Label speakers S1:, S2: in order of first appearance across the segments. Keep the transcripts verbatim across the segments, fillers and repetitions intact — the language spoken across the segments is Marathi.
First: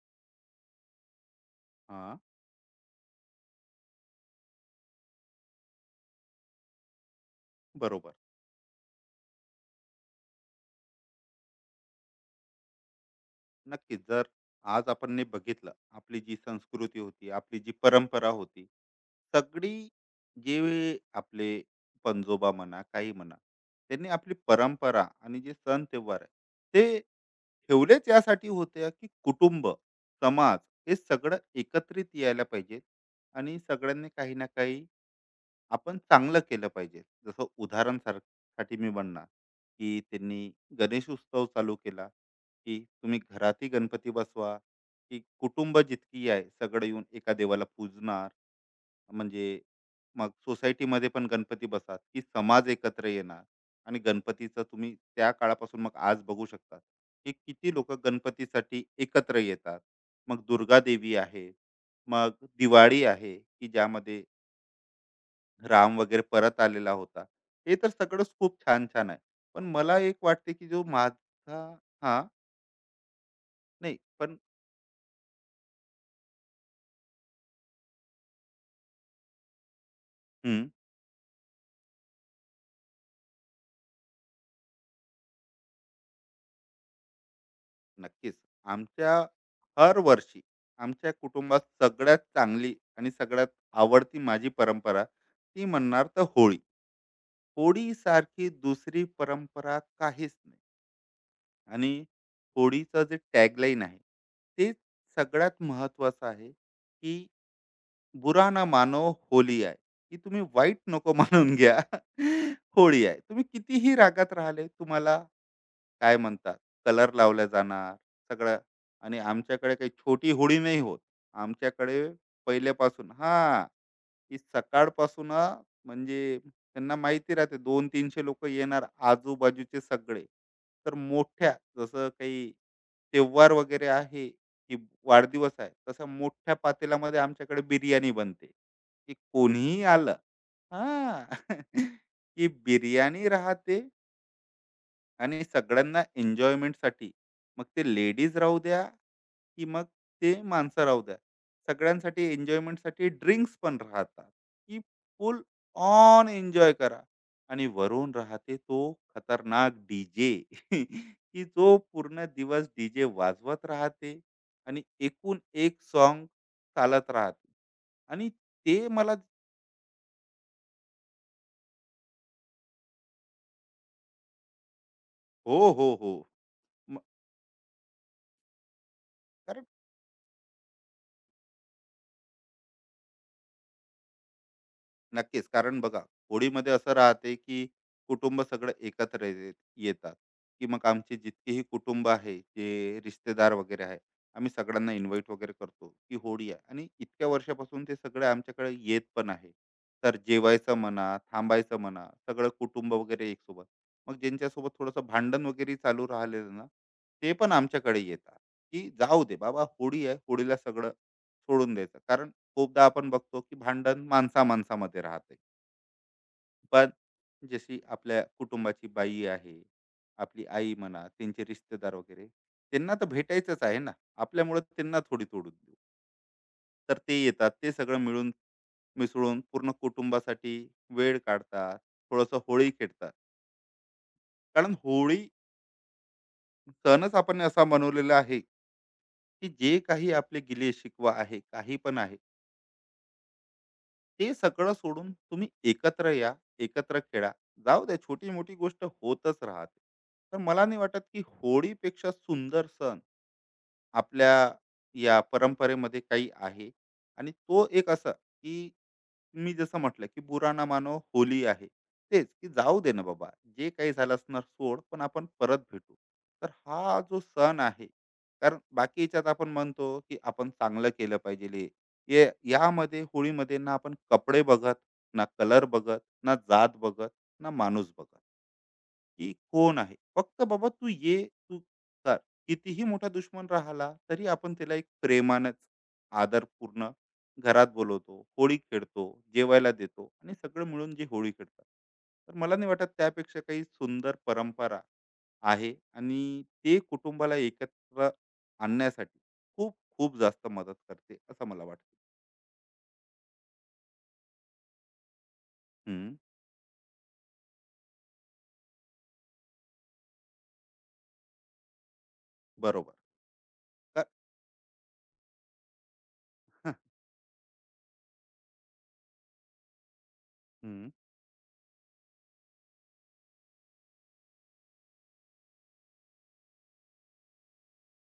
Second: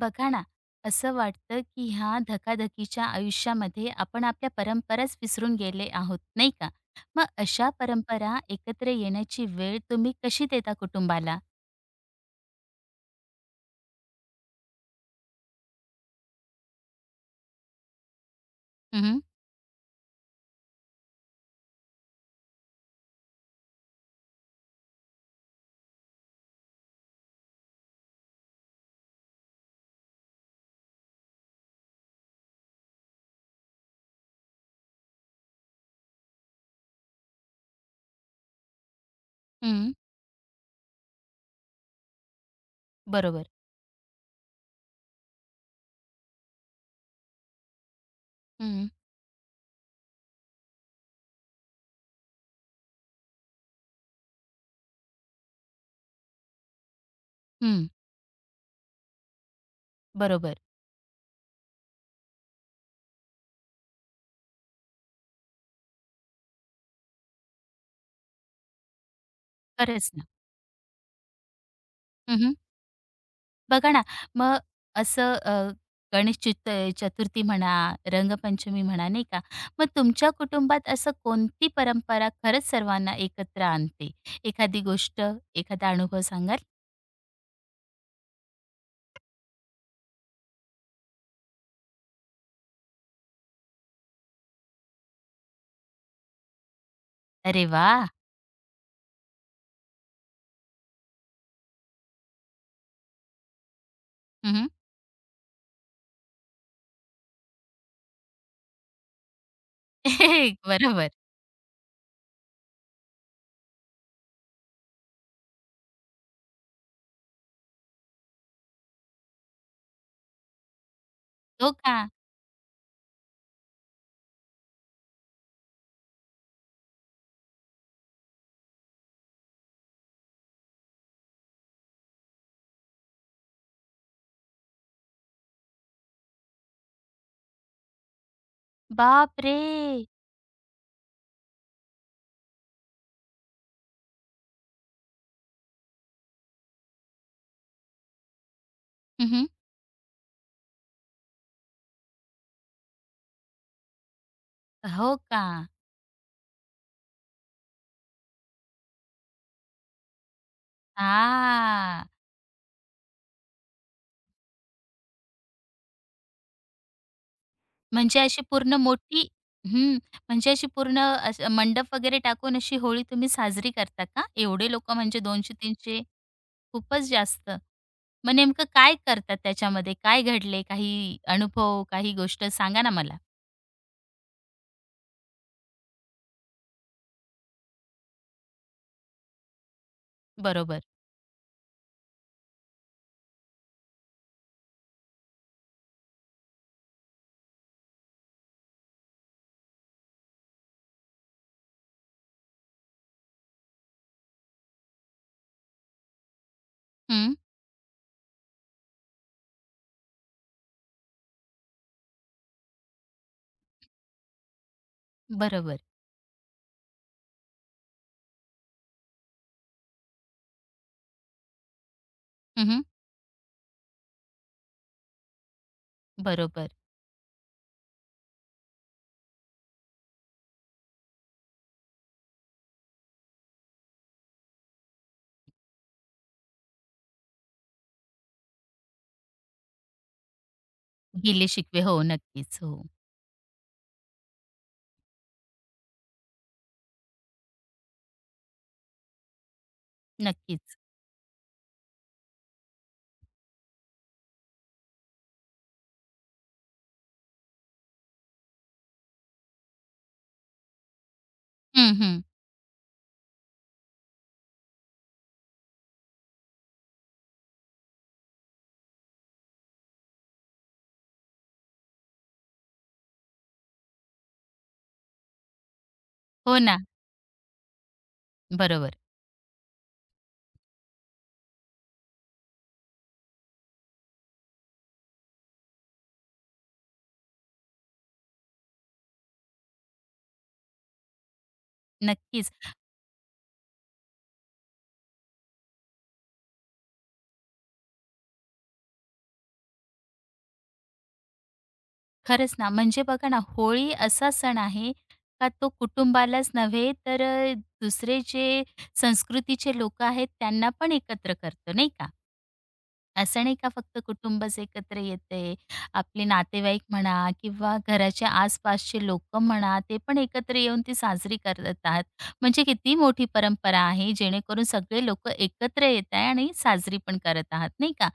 S1: बघा ना, असं वाटतं की
S2: हां,
S1: ह्या धकाधकीच्या आयुष्यामध्ये आपण आपल्या परंपराच विसरून गेले आहोत, नाही का? मग अशा
S2: बरोबर.
S1: परंपरा एकत्र येण्याची वेळ तुम्ही कशी देता कुटुंबाला?
S2: नक्कीच. जर आज आपण नी बघितलं, आपली जी संस्कृती होती, आपली जी परंपरा होती,
S1: हं, हं,
S2: सगळी जे आपले पंजोबा म्हणा, काही म्हणा, त्यांनी आपली परंपरा आणि जे सण त्योहार आहे, ते ठेवलेच यासाठी होते की कुटुंब, समाज हे सगळं एकत्रित यायला पाहिजे आणि सगळ्यांनी काही ना काही आपण चांगलं केलं पाहिजे. जसं उदाहरण सार साठी मी म्हणणार, की त्यांनी गणेश उत्सव चालू केला, की तुम्ही
S1: बरोबर.
S2: घरातही गणपती बसवा, की कुटुंब जितकी आहे सगळं येऊन एका देवाला पूजणार.
S1: हं,
S2: म्हणजे मग सोसायटीमध्ये पण गणपती बसा, की समाज एकत्र येणार आणि गणपतीचं तुम्ही त्या काळापासून मग आज बघू शकता, की किती
S1: हं,
S2: लोकं गणपतीसाठी एकत्र येतात. मग
S1: बरोबर.
S2: दुर्गा देवी आहे, मग दिवाळी आहे, की ज्यामध्ये राम वगैरे परत आलेला होता. हे तर सगळंच खूप छान-छान आहे. पण मला
S1: खरंच
S2: एक
S1: ना.
S2: वाटते, की जो माझा हां,
S1: हं, हं. बघा
S2: नाही
S1: ना,
S2: पण
S1: मग असं अ, गणेश चित चतुर्थी म्हणा, रंगपंचमी म्हणा, नाही का? मग तुमच्या
S2: हं,
S1: कुटुंबात असं कोणती परंपरा खरंच सर्वांना एकत्र आणते? एखादी गोष्ट, एखादा अनुभव सांगाल?
S2: नक्कीच. आमच्या हर वर्षी आमच्या कुटुंबात सगळ्यात चांगली आणि सगळ्यात आवडती माझी परंपरा ती म्हणणार तर होळी.
S1: अरे वाह!
S2: होळीसारखी दुसरी परंपरा काहीच नाही आणि होळीचं जे टॅगलाईन आहे,
S1: हं, हं.
S2: ते सगळ्यात महत्त्वाचं आहे, की बुरा ना मानो होली आहे की तुम्ही वाईट
S1: बरोबर.
S2: नको मानून घ्या होळी आहे तुम्ही कितीही रागात राहिले तुम्हाला काय म्हणतात कलर लावला जाणार सगळं आणि आमच्याकडे काही छोटी होळी नाही होत
S1: हो का?
S2: आमच्याकडे पहिल्यापासून हा की सकाळपासून म्हणजे त्यांना माहिती राहते दोनशे ते तीनशे लोक येणार आजूबाजूचे सगळे. तर मोठ्या जसं काही त्योहार वगैरे आहे, की वाढदिवस आहे, तसं मोठ्या पातेल्यामध्ये आमच्याकडे बिर्याणी बनते. की
S1: बापरे!
S2: कोणीही आलं हां. की बिर्याणी राहते आणि सगळ्यांना एन्जॉयमेंटसाठी मग ते लेडीज राहू द्या
S1: हं, हं.
S2: की मग ते माणसं राहू द्या सगळ्यांसाठी एन्जॉयमेंटसाठी ड्रिंक्स पण राहतात की
S1: हो
S2: फुल
S1: का?
S2: ऑन एन्जॉय करा आणि वरून राहते तो खतरनाक डीजे की जो
S1: हां.
S2: पूर्ण दिवस डीजे वाजवत राहते आणि एकूण एक सॉन्ग चालत राहते
S1: म्हणजे
S2: आणि
S1: अशी पूर्ण
S2: ते मला
S1: मोठी. हं. म्हणजे अशी पूर्ण असं मंडप वगैरे टाकून अशी होळी तुम्ही साजरी करता का? एवढे लोकं म्हणजे
S2: हो हो
S1: दोनशे ते तीनशे.
S2: हो म-
S1: खूपच जास्त. मग नेमकं काय करतात
S2: कारण
S1: त्याच्यामध्ये? काय घडले? काही अनुभव, काही गोष्ट सांगा ना मला?
S2: नक्कीच. कारण बघा, होळीमध्ये असं राहते, की कुटुंब सगळं एकत्र ये येतात, की
S1: बरोबर.
S2: मग आमचे जितकेही कुटुंब आहे, जे रिश्तेदार वगैरे आहे, आम्ही सगळ्यांना इन्व्हाईट वगैरे करतो, की होळी आहे आणि इतक्या वर्षापासून ते सगळे आमच्याकडे येत पण आहे. तर जेवायचं म्हणा, थांबायचं म्हणा, सगळं कुटुंब वगैरे एकसोबत. मग ज्यांच्यासोबत थोडंसं भांडण वगैरे चालू राहिलेलं ना, ते
S1: हं.
S2: पण आमच्याकडे येतात, की जाऊ दे बाबा होळी आहे, होळीला सगळं सोडून द्यायचं. कारण खूपदा आपण बघतो की भांडण माणसा-माणसामध्ये राहते.
S1: बरोबर.
S2: पण जशी आपल्या कुटुंबाची बाई आहे, आपली आई म्हणा, त्यांचे रिश्तेदार वगैरे,
S1: हं,
S2: त्यांना तर भेटायचंच आहे ना. आपल्यामुळे त्यांना थोडी तोडून देऊ.
S1: बरोबर.
S2: तर ते येतात. ते सगळं मिळून मिसळून पूर्ण कुटुंबासाठी वेळ काढतात. थोडंसं होळी खेळतात. कारण होळी सणच आपण असा मनवलेला आहे, की जे काही आपले गिले-शिकवा आहे,
S1: गिले
S2: काही
S1: शिकवे.
S2: पण
S1: हो,
S2: आहे,
S1: नक्कीच. हो,
S2: ते सगळं सोडून तुम्ही एकत्र या, एकत्र खेळा. जाऊ द्या छोटी-मोठी गोष्ट होतच राहते. तर मला नाही
S1: नक्कीच.
S2: वाटत की होळीपेक्षा सुंदर सण आपल्या या परंपरेमध्ये काही आहे आणि तो एक असा की मी जसं म्हटलं की बुरा ना मानो होली आहे
S1: हं, हं.
S2: तेच की जाऊ दे ना बाबा जे काही झालं असणार सोड पण आपण परत भेटू तर हा जो सण आहे कारण बाकी याच्यात आपण म्हणतो की आपण चांगलं केलं पाहिजे ये यामध्ये होळीमध्ये ना आपण कपडे बघत ना कलर बघत ना
S1: हो
S2: जात
S1: ना,
S2: बघत ना माणूस बघत
S1: बरोबर.
S2: की कोण आहे. फक्त बाबा तू ये, तू कर. कितीही मोठा दुश्मन राहिला, तरी आपण त्याला एक प्रेमानंच, आदरपूर्ण घरात बोलवतो, होळी खेळतो, जेवायला देतो आणि सगळं मिळून जे होळी खेळतात. तर
S1: नक्कीच.
S2: मला नाही वाटत त्यापेक्षा काही सुंदर परंपरा आहे आणि ते कुटुंबाला एकत्र आणण्यासाठी खूप, खूप जास्त मदत करते असं मला वाटतं.
S1: खरंच ना, म्हणजे बघा ना, होळी असा सण आहे का तो
S2: हं,
S1: कुटुंबालाच नव्हे, तर अ, दुसरे जे संस्कृतीचे लोकं आहेत त्यांना पण एकत्र करतो, नाही का?
S2: बरोबर.
S1: असं नाही का फक्त
S2: तर
S1: कुटुंबच एकत्र येते, आपले
S2: हं,
S1: नातेवाईक म्हणा किंवा घराच्या आसपासचे लोकं म्हणा, ते पण एकत्र येऊन
S2: हं,
S1: ती साजरी करतात. म्हणजे किती मोठी परंपरा आहे, जेणेकरून सगळे लोकं एकत्र येत आहे आणि साजरी पण करत आहात, नाही का?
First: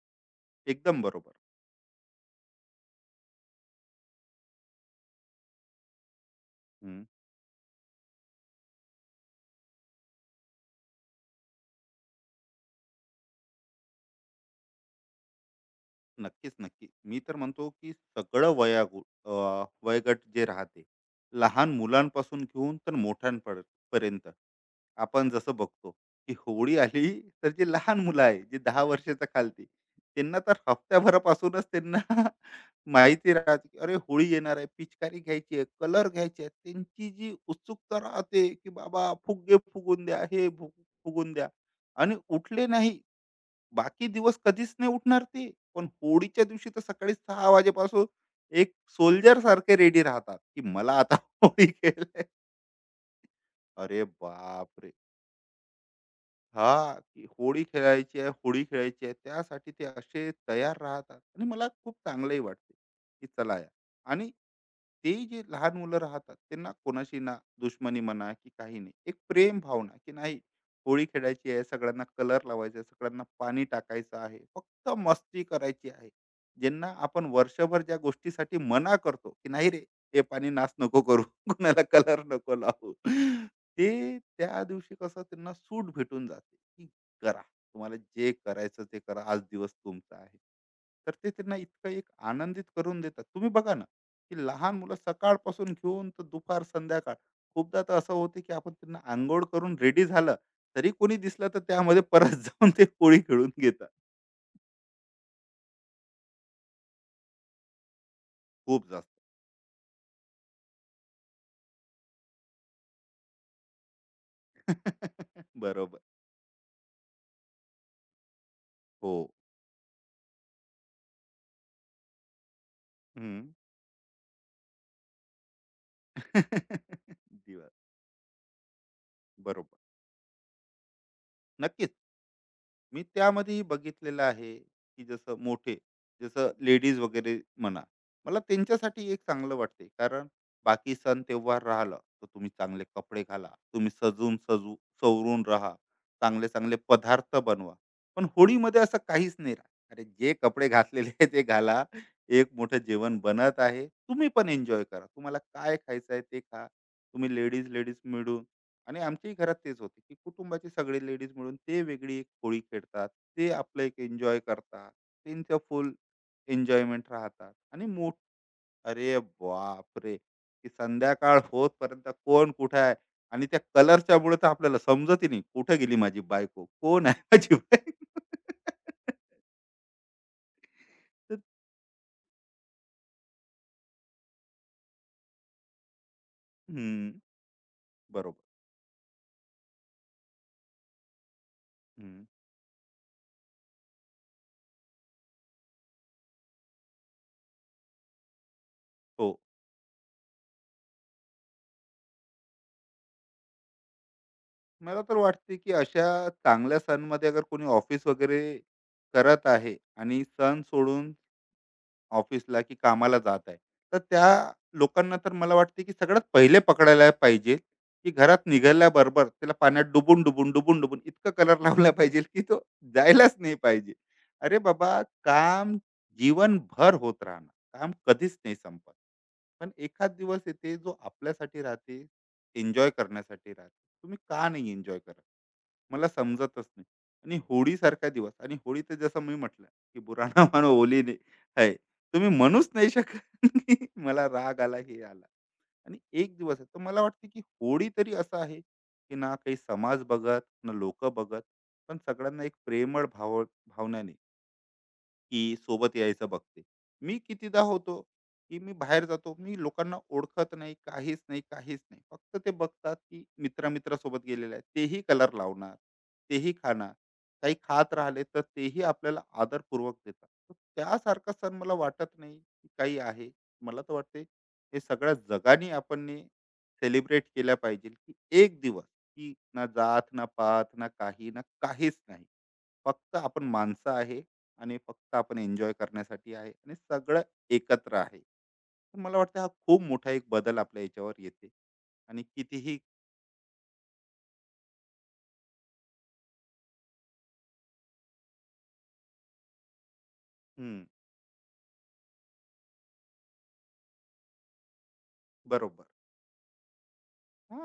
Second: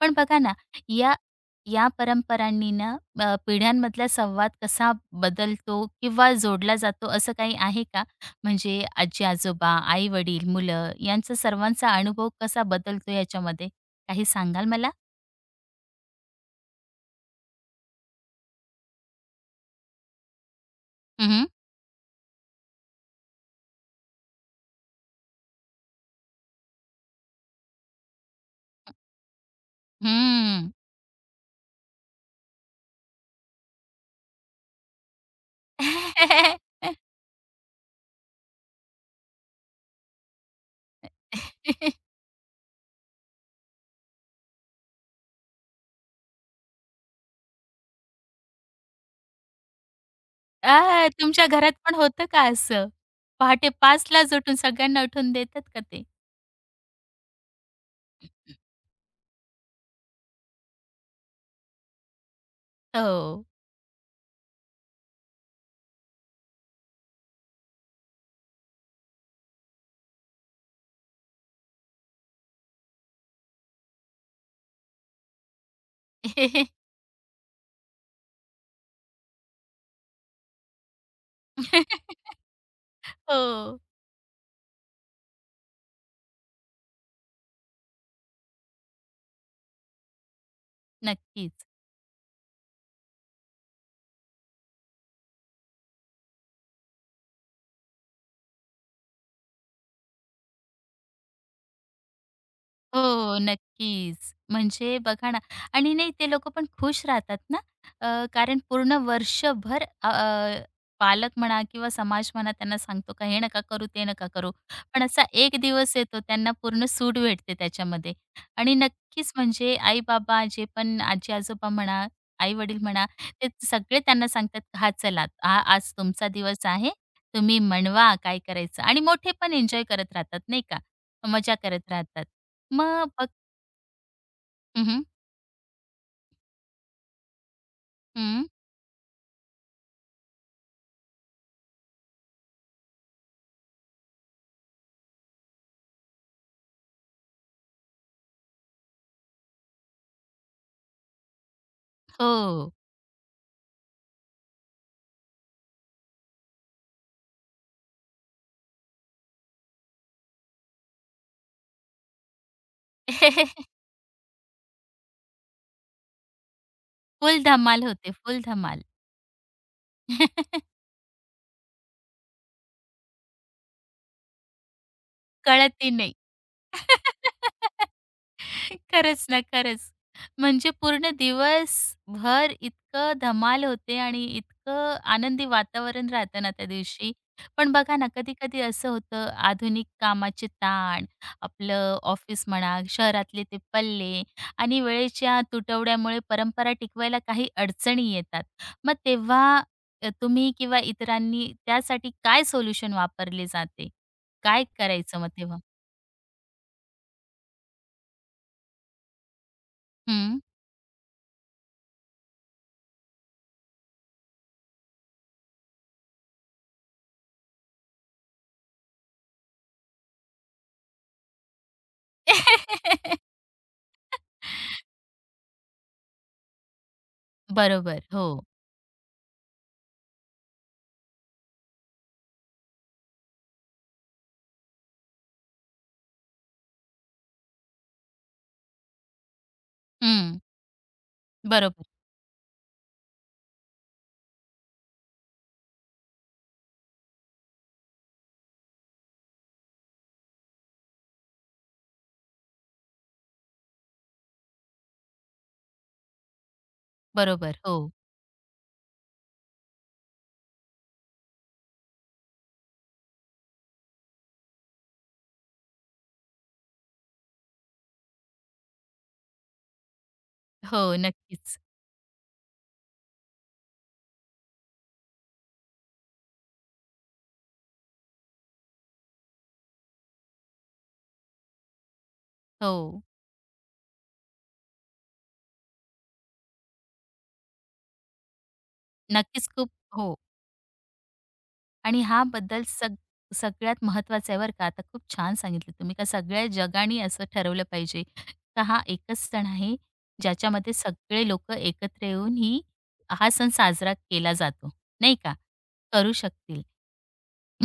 S1: पण बघा ना,
S2: एकदम
S1: या
S2: बरोबर.
S1: या परंपरांनी ना, अ, पिढ्यांमधला संवाद कसा बदलतो किंवा जोडला
S2: हं.
S1: जातो असं काही आहे का? म्हणजे आजी-आजोबा, आई-वडील, मुलं यांचा सर्वांचा अनुभव कसा बदलतो याच्यामध्ये? काही सांगाल मला?
S2: नक्कीच, नक्की. मी तर म्हणतो, की सगळं वयागु अ, वयोगट जे राहते,
S1: हं, हं.
S2: लहान मुलांपासून घेऊन तर मोठ्यांपर पर्यंत. आपण जसं बघतो, की होळी आली तर जे लहान मुलं आहे, जे दहा वर्षाच्या खालती, त्यांना तर हफ्त्याभरापासूनच त्यांना माहिती राहते, की अरे होळी येणार आहे, पिचकारी घ्यायची आहे, कलर घ्यायचे आहेत. त्यांची जी उत्सुकता राहते, की बाबा फुगे फुगून द्या, हे फु फुगून द्या आणि उठले नाही बाकी दिवस कधीच नाही उठणार ते. पण होळीच्या दिवशी तर सकाळी सहा वाजेपासून एक सोल्जर सारखे रेडी राहतात, की मला
S1: आ,
S2: आता
S1: तुमच्या
S2: होळी
S1: घरात पण
S2: खेळायला आहे.
S1: होतं का असं? पहाटे
S2: अरे
S1: पाच लाच उठून
S2: बापरे!
S1: सगळ्यांना उठून देतात का ते?
S2: हां, की होळी खेळायची आहे, होळी खेळायची आहे. त्यासाठी ते असे तयार राहतात आणि मला खूप चांगलंही वाटते, की
S1: हो.
S2: चला यार आणि ते जे लहान मुलं राहतात, त्यांना कोणाशी ना दुश्मनी म्हणा की काही नाही. एक प्रेम भावना, की नाही होळी खेळायची आहे, सगळ्यांना कलर लावायचा आहे, सगळ्यांना पाणी टाकायचं आहे, फक्त मस्ती करायची आहे. ज्यांना आपण वर्षभर ज्या गोष्टीसाठी मना करतो, की नाही रे, हे पाणी नास नको करू, कुणाला कलर नको लावू.
S1: हो.
S2: ते त्या दिवशी कसं त्यांना सूट भेटून जाते, की करा. तुम्हाला जे करायचं ते करा. आज दिवस तुमचा आहे. तर ते त्यांना
S1: नक्कीच.
S2: इतकं एक आनंदित करून देतात. तुम्ही बघा ना, की लहान मुलं सकाळपासून घेऊन तर दुपार, संध्याकाळ खूपदा तर असं होते, की आपण त्यांना अंघोळ करून रेडी झालं, तरी कोणी दिसलं तर त्यामध्ये परत जाऊन ते होळी
S1: हो,
S2: खेळून घेतात.
S1: नक्कीच. म्हणजे बघा ना आणि नाही ते लोकं पण खुश राहतात ना, अ, कारण
S2: खूप
S1: पूर्ण
S2: जास्त.
S1: वर्षभर अ, अ, पालक म्हणा किंवा समाज म्हणा त्यांना सांगतो का हे नका करू, ते नका करू. पण असा एक दिवस
S2: बरोबर.
S1: येतो त्यांना पूर्ण सूट भेटते त्याच्यामध्ये. आणि
S2: हो.
S1: नक्कीच म्हणजे आई-बाबा जे पण आजी-आजोबा म्हणा, आई-वडील म्हणा,
S2: हं.
S1: ते सगळे त्यांना सांगतात, "हा चला हा आज तुमचा दिवस आहे. तुम्ही
S2: दिवा
S1: मनवा काय करायचं." आणि मोठे पण
S2: बरोबर.
S1: एन्जॉय करत राहतात नाही का, मजा करत
S2: नक्कीच.
S1: राहतात.
S2: मी
S1: मग बघ.
S2: त्यामध्येही बघितलेलं आहे
S1: हं, हं.
S2: की जसं मोठे जसं लेडीज वगैरे म्हणा मला त्यांच्यासाठी एक चांगलं वाटते कारण बाकी सण तेव्हार राहिलं तर तुम्ही चांगले कपडे घाला तुम्ही सजून सजू सवरून राहा चांगले चांगले पदार्थ बनवा पण होळीमध्ये असं काहीच नाही राहत अरे जे कपडे घातलेले आहे ते घाला एक
S1: हो.
S2: मोठं जेवण बनत आहे तुम्ही पण एन्जॉय करा तुम्हाला काय खायचं आहे ते खा तुम्ही लेडीज लेडीज मिळून आणि आमच्याही घरात तेच होते की कुटुंबाची सगळी लेडीज मिळून ते वेगळी एक होळी खेळतात ते आपलं एक एन्जॉय करतात त्यांचं फुल एन्जॉयमेंट
S1: फुल
S2: राहतात
S1: धमाल
S2: आणि
S1: होते,
S2: मोठ
S1: फुल धमाल.
S2: अरे बाप रे की संध्याकाळ होतपर्यंत कोण कुठे आहे आणि त्या कलरच्या मुळे तर आपल्याला समजत नाही कुठे
S1: कळतही
S2: गेली
S1: नाही.
S2: माझी बायको कोण आहे माझी बायको
S1: खरंच ना, खरंच. म्हणजे पूर्ण
S2: तर,
S1: दिवसभर इतकं धमाल होते आणि इतकं आनंदी वातावरण राहतं ना त्या
S2: हम्म,
S1: दिवशी. पण बघा ना,
S2: बरोबर
S1: कधी-कधी असं होतं आधुनिक कामाचे ताण, आपलं
S2: हम्म,
S1: ऑफिस म्हणा, शहरातले ते पल्ले आणि वेळेच्या तुटवड्यामुळे परंपरा टिकवायला काही अडचणी येतात. मग
S2: हो
S1: तेव्हा अ, तुम्ही किंवा इतरांनी त्यासाठी काय सोल्युशन वापरले जाते? काय
S2: मला तर
S1: करायचं मग
S2: वाटते
S1: तेव्हा?
S2: की अशा चांगल्या सणमध्ये अगर कोणी ऑफिस वगैरे करत आहे आणि
S1: हं.
S2: सण सोडून ऑफिसला की कामाला जात आहे. तर त्या लोकांना तर मला वाटते की सगळ्यात पहिले पकडायला पाहिजे, की घरात निघाल्याबरोबर त्याला पाण्यात डुबून, डुबून, डुबून, डुबून इतका कलर लावला पाहिजे की तो जायलाच नाही पाहिजे. अरे बाबा काम जीवनभर होत राहणार. काम
S1: बरोबर. हो.
S2: कधीच नाही संपत. पण एखाद दिवस येते जो आपल्यासाठी राहते, एन्जॉय करण्यासाठी राहते. तुम्ही का नाही एन्जॉय करत? मला समजतच नाही. आणि होळीसारखा दिवस आणि होळी तर जसं मी म्हटलं, की "बुरा
S1: हं.
S2: ना मानो ने है."
S1: बरोबर,
S2: तुम्ही म्हणूच नाही शकत की मला राग आला, हे आला आणि एक दिवस आहे. तर मला वाटतं की होळी तरी असं आहे, की ना काही समाज बघत, ना लोकं बघत, पण सगळ्यांना एक प्रेमळ भाव भावनाने की सोबत यायचं बघते मी
S1: बरोबर.
S2: कितीदा
S1: हो,
S2: होतो की मी बाहेर जातो मी लोकांना ओळखत नाही काहीच नाही काहीच नाही फक्त ते बघतात की मित्रा मित्रासोबत गेलेला आहे तेही कलर लावणार तेही खाणार काही खात राहिले तर तेही आपल्याला आदरपूर्वक देतात तर
S1: हो.
S2: त्यासारखा सण
S1: नक्कीच.
S2: मला वाटत नाही की काही आहे मला तर वाटते हे सगळ्या जगाने आपण सेलिब्रेट केल्या पाहिजे की एक दिवस की ना जात ना पात ना काही ना काहीच नाही
S1: हो,
S2: फक्त आपण माणसं आहे आणि फक्त आपण एन्जॉय करण्यासाठी आहे आणि सगळं एकत्र आहे तर मला वाटतं हा
S1: नक्कीच. खूप
S2: खूप
S1: हो.
S2: मोठा एक बदल आपल्या याच्यावर येते
S1: आणि
S2: आणि
S1: हा बद्दल
S2: कितीही
S1: सग सगळ्यात महत्त्वाचा आहे बरं का. आता खूप छान सांगितलं तुम्ही का सगळ्या जगाने असं ठरवलं पाहिजे का हा एकच सण आहे ज्याच्यामध्ये
S2: हम्म
S1: सगळे लोकं एकत्र येऊन ही हा सण साजरा केला जातो, नाही का?
S2: बरोबर
S1: करू शकतील.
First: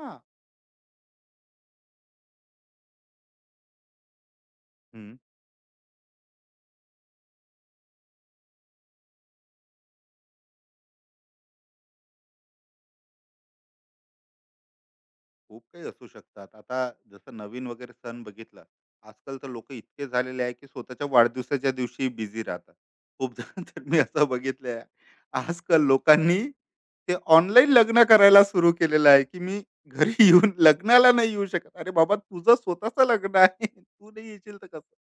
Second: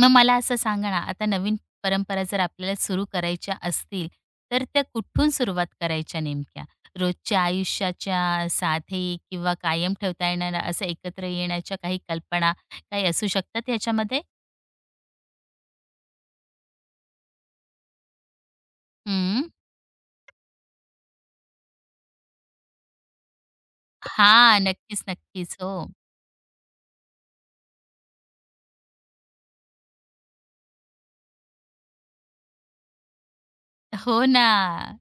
S1: मग मला असं सांगा ना, आता नवीन परंपरा जर आपल्याला सुरू करायच्या असतील, तर त्या
S2: हम्म
S1: कुठून सुरुवात करायच्या नेमक्या? रोजच्या आयुष्याच्या साधे किंवा कायम ठेवता येणाऱ्या असं एकत्र येण्याच्या काही कल्पना काही असू शकतात ह्याच्यामध्ये?
S2: खूप काही असू शकतात. आता जसं नवीन वगैरे सण बघितला, आजकाल तर
S1: हं.
S2: लोकं इतके झालेले आहे, की स्वतःच्या वाढदिवसाच्या दिवशी बिझी राहतात. खूप जण तर मी असं
S1: हां.
S2: बघितलं आहे.
S1: नक्कीच, नक्कीच. हो.
S2: आजकाल लोकांनी ते ऑनलाईन लग्न करायला सुरू केलेलं आहे, की मी घरी येऊन लग्नाला नाही येऊ शकत. अरे बाबा, तुझं स्वतःचं लग्न आहे. तू
S1: हो
S2: नाही
S1: ना.
S2: येशील तर कसं?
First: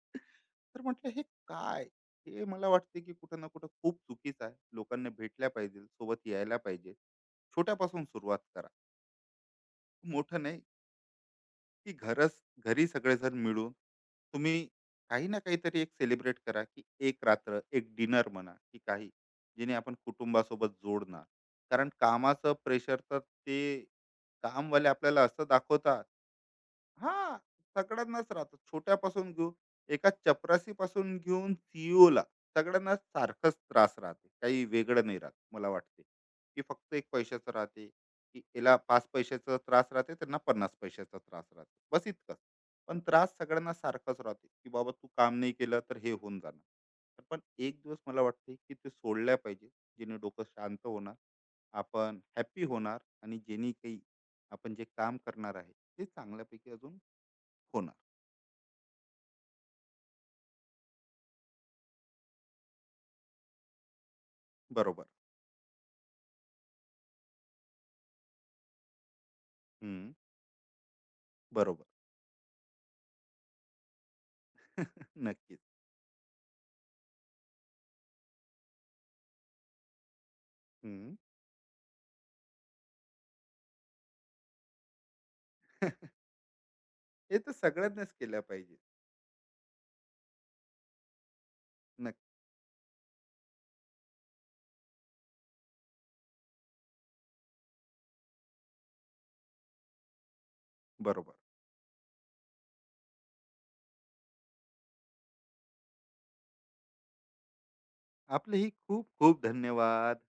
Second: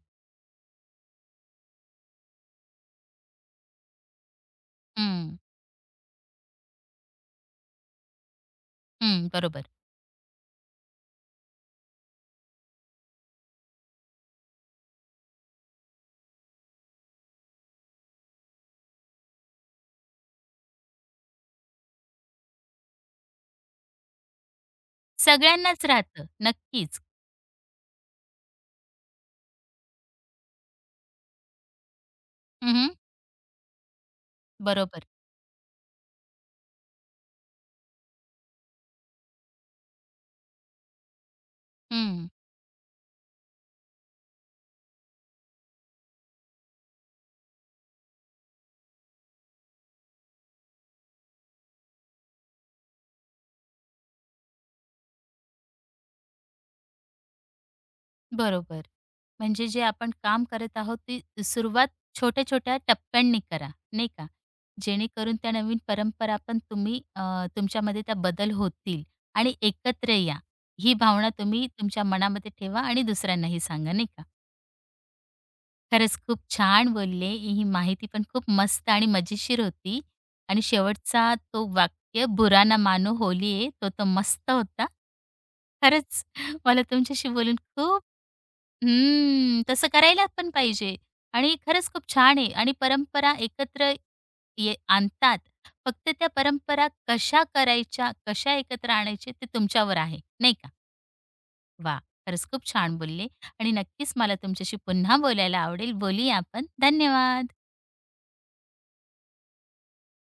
S2: तर म्हटलं हे काय? हे मला वाटते, की कुठं ना कुठं खूप चुकीचं आहे. लोकांना
S1: हं.
S2: भेटल्या पाहिजे, सोबत यायला पाहिजे. छोट्यापासून सुरुवात करा.
S1: हं. बरोबर.
S2: मोठं नाही, की घरच घरी सगळेजण मिळून तुम्ही काही ना काहीतरी एक सेलिब्रेट करा की एक रात्र एक डिनर म्हणा की काही जेणे आपण कुटुंबासोबत जोडणार कारण कामाचं प्रेशर तर ते कामवाले आपल्याला असं
S1: सगळ्यांनाच
S2: दाखवतात
S1: राहतं. नक्कीच.
S2: हां, सगळ्यांनाच राहतं. छोट्यापासून घेऊन एका चपरासीपासून घेऊन सीईओला
S1: हं.
S2: सगळ्यांनाच सारखाच त्रास राहते. काही
S1: बरोबर.
S2: वेगळं नाही राहत मला वाटते, की फक्त एक पैशाचं राहते, की याला पाच पैशाचा त्रास राहते, त्यांना पन्नास पैशाचा त्रास राहते. बस
S1: हं.
S2: इतकंच. पण त्रास सगळ्यांना सारखाच राहते, की बाबा तू काम नाही केलं तर हे होऊन जाणार. तर पण एक दिवस मला वाटते, की ते सोडल्या पाहिजे. जेणे डोकं शांत होणार, आपण हॅपी होणार आणि जेणे काही आपण जे काम करणार आहे ते चांगल्यापैकी अजून होणार.
S1: बरोबर. म्हणजे जे आपण काम करत आहोत ती सुरुवात छोट्या-छोट्या टप्प्यांनी करा, नाही का?
S2: बरोबर.
S1: जेणेकरून त्या नवीन परंपरा पण तुम्ही, अ, तुमच्यामध्ये त्या बदल होतील आणि
S2: हं.
S1: एकत्र या. ही भावना तुम्ही
S2: बरोबर.
S1: तुमच्या मनामध्ये ठेवा आणि दुसऱ्यांनाही सांगा, नाही का?
S2: नक्कीच.
S1: खरंच खूप छान बोलले. ही माहिती पण खूप मस्त आणि मजेशीर होती आणि
S2: हं.
S1: शेवटचा तो वाक्य "बुरा ना मानो होलिये" तो तर मस्त होता. खरंच मला तुमच्याशी
S2: हे तर
S1: बोलून खूप.
S2: सगळ्यांनाच केल्या पाहिजे.
S1: हम्म, तसं करायला पण पाहिजे आणि खरंच खूप
S2: नक्की.
S1: छान आहे आणि परंपरा एकत्र ये आणतात. फक्त त्या परंपरा कशा करायच्या, कशा एकत्र आणायचे ते तुमच्यावर आहे, नाही का?
S2: बरोबर.
S1: वाह! खरंच खूप छान बोलले आणि नक्कीच मला तुमच्याशी पुन्हा बोलायला आवडेल. बोलूया आपण. धन्यवाद.
S2: आपलेही खूप खूप धन्यवाद.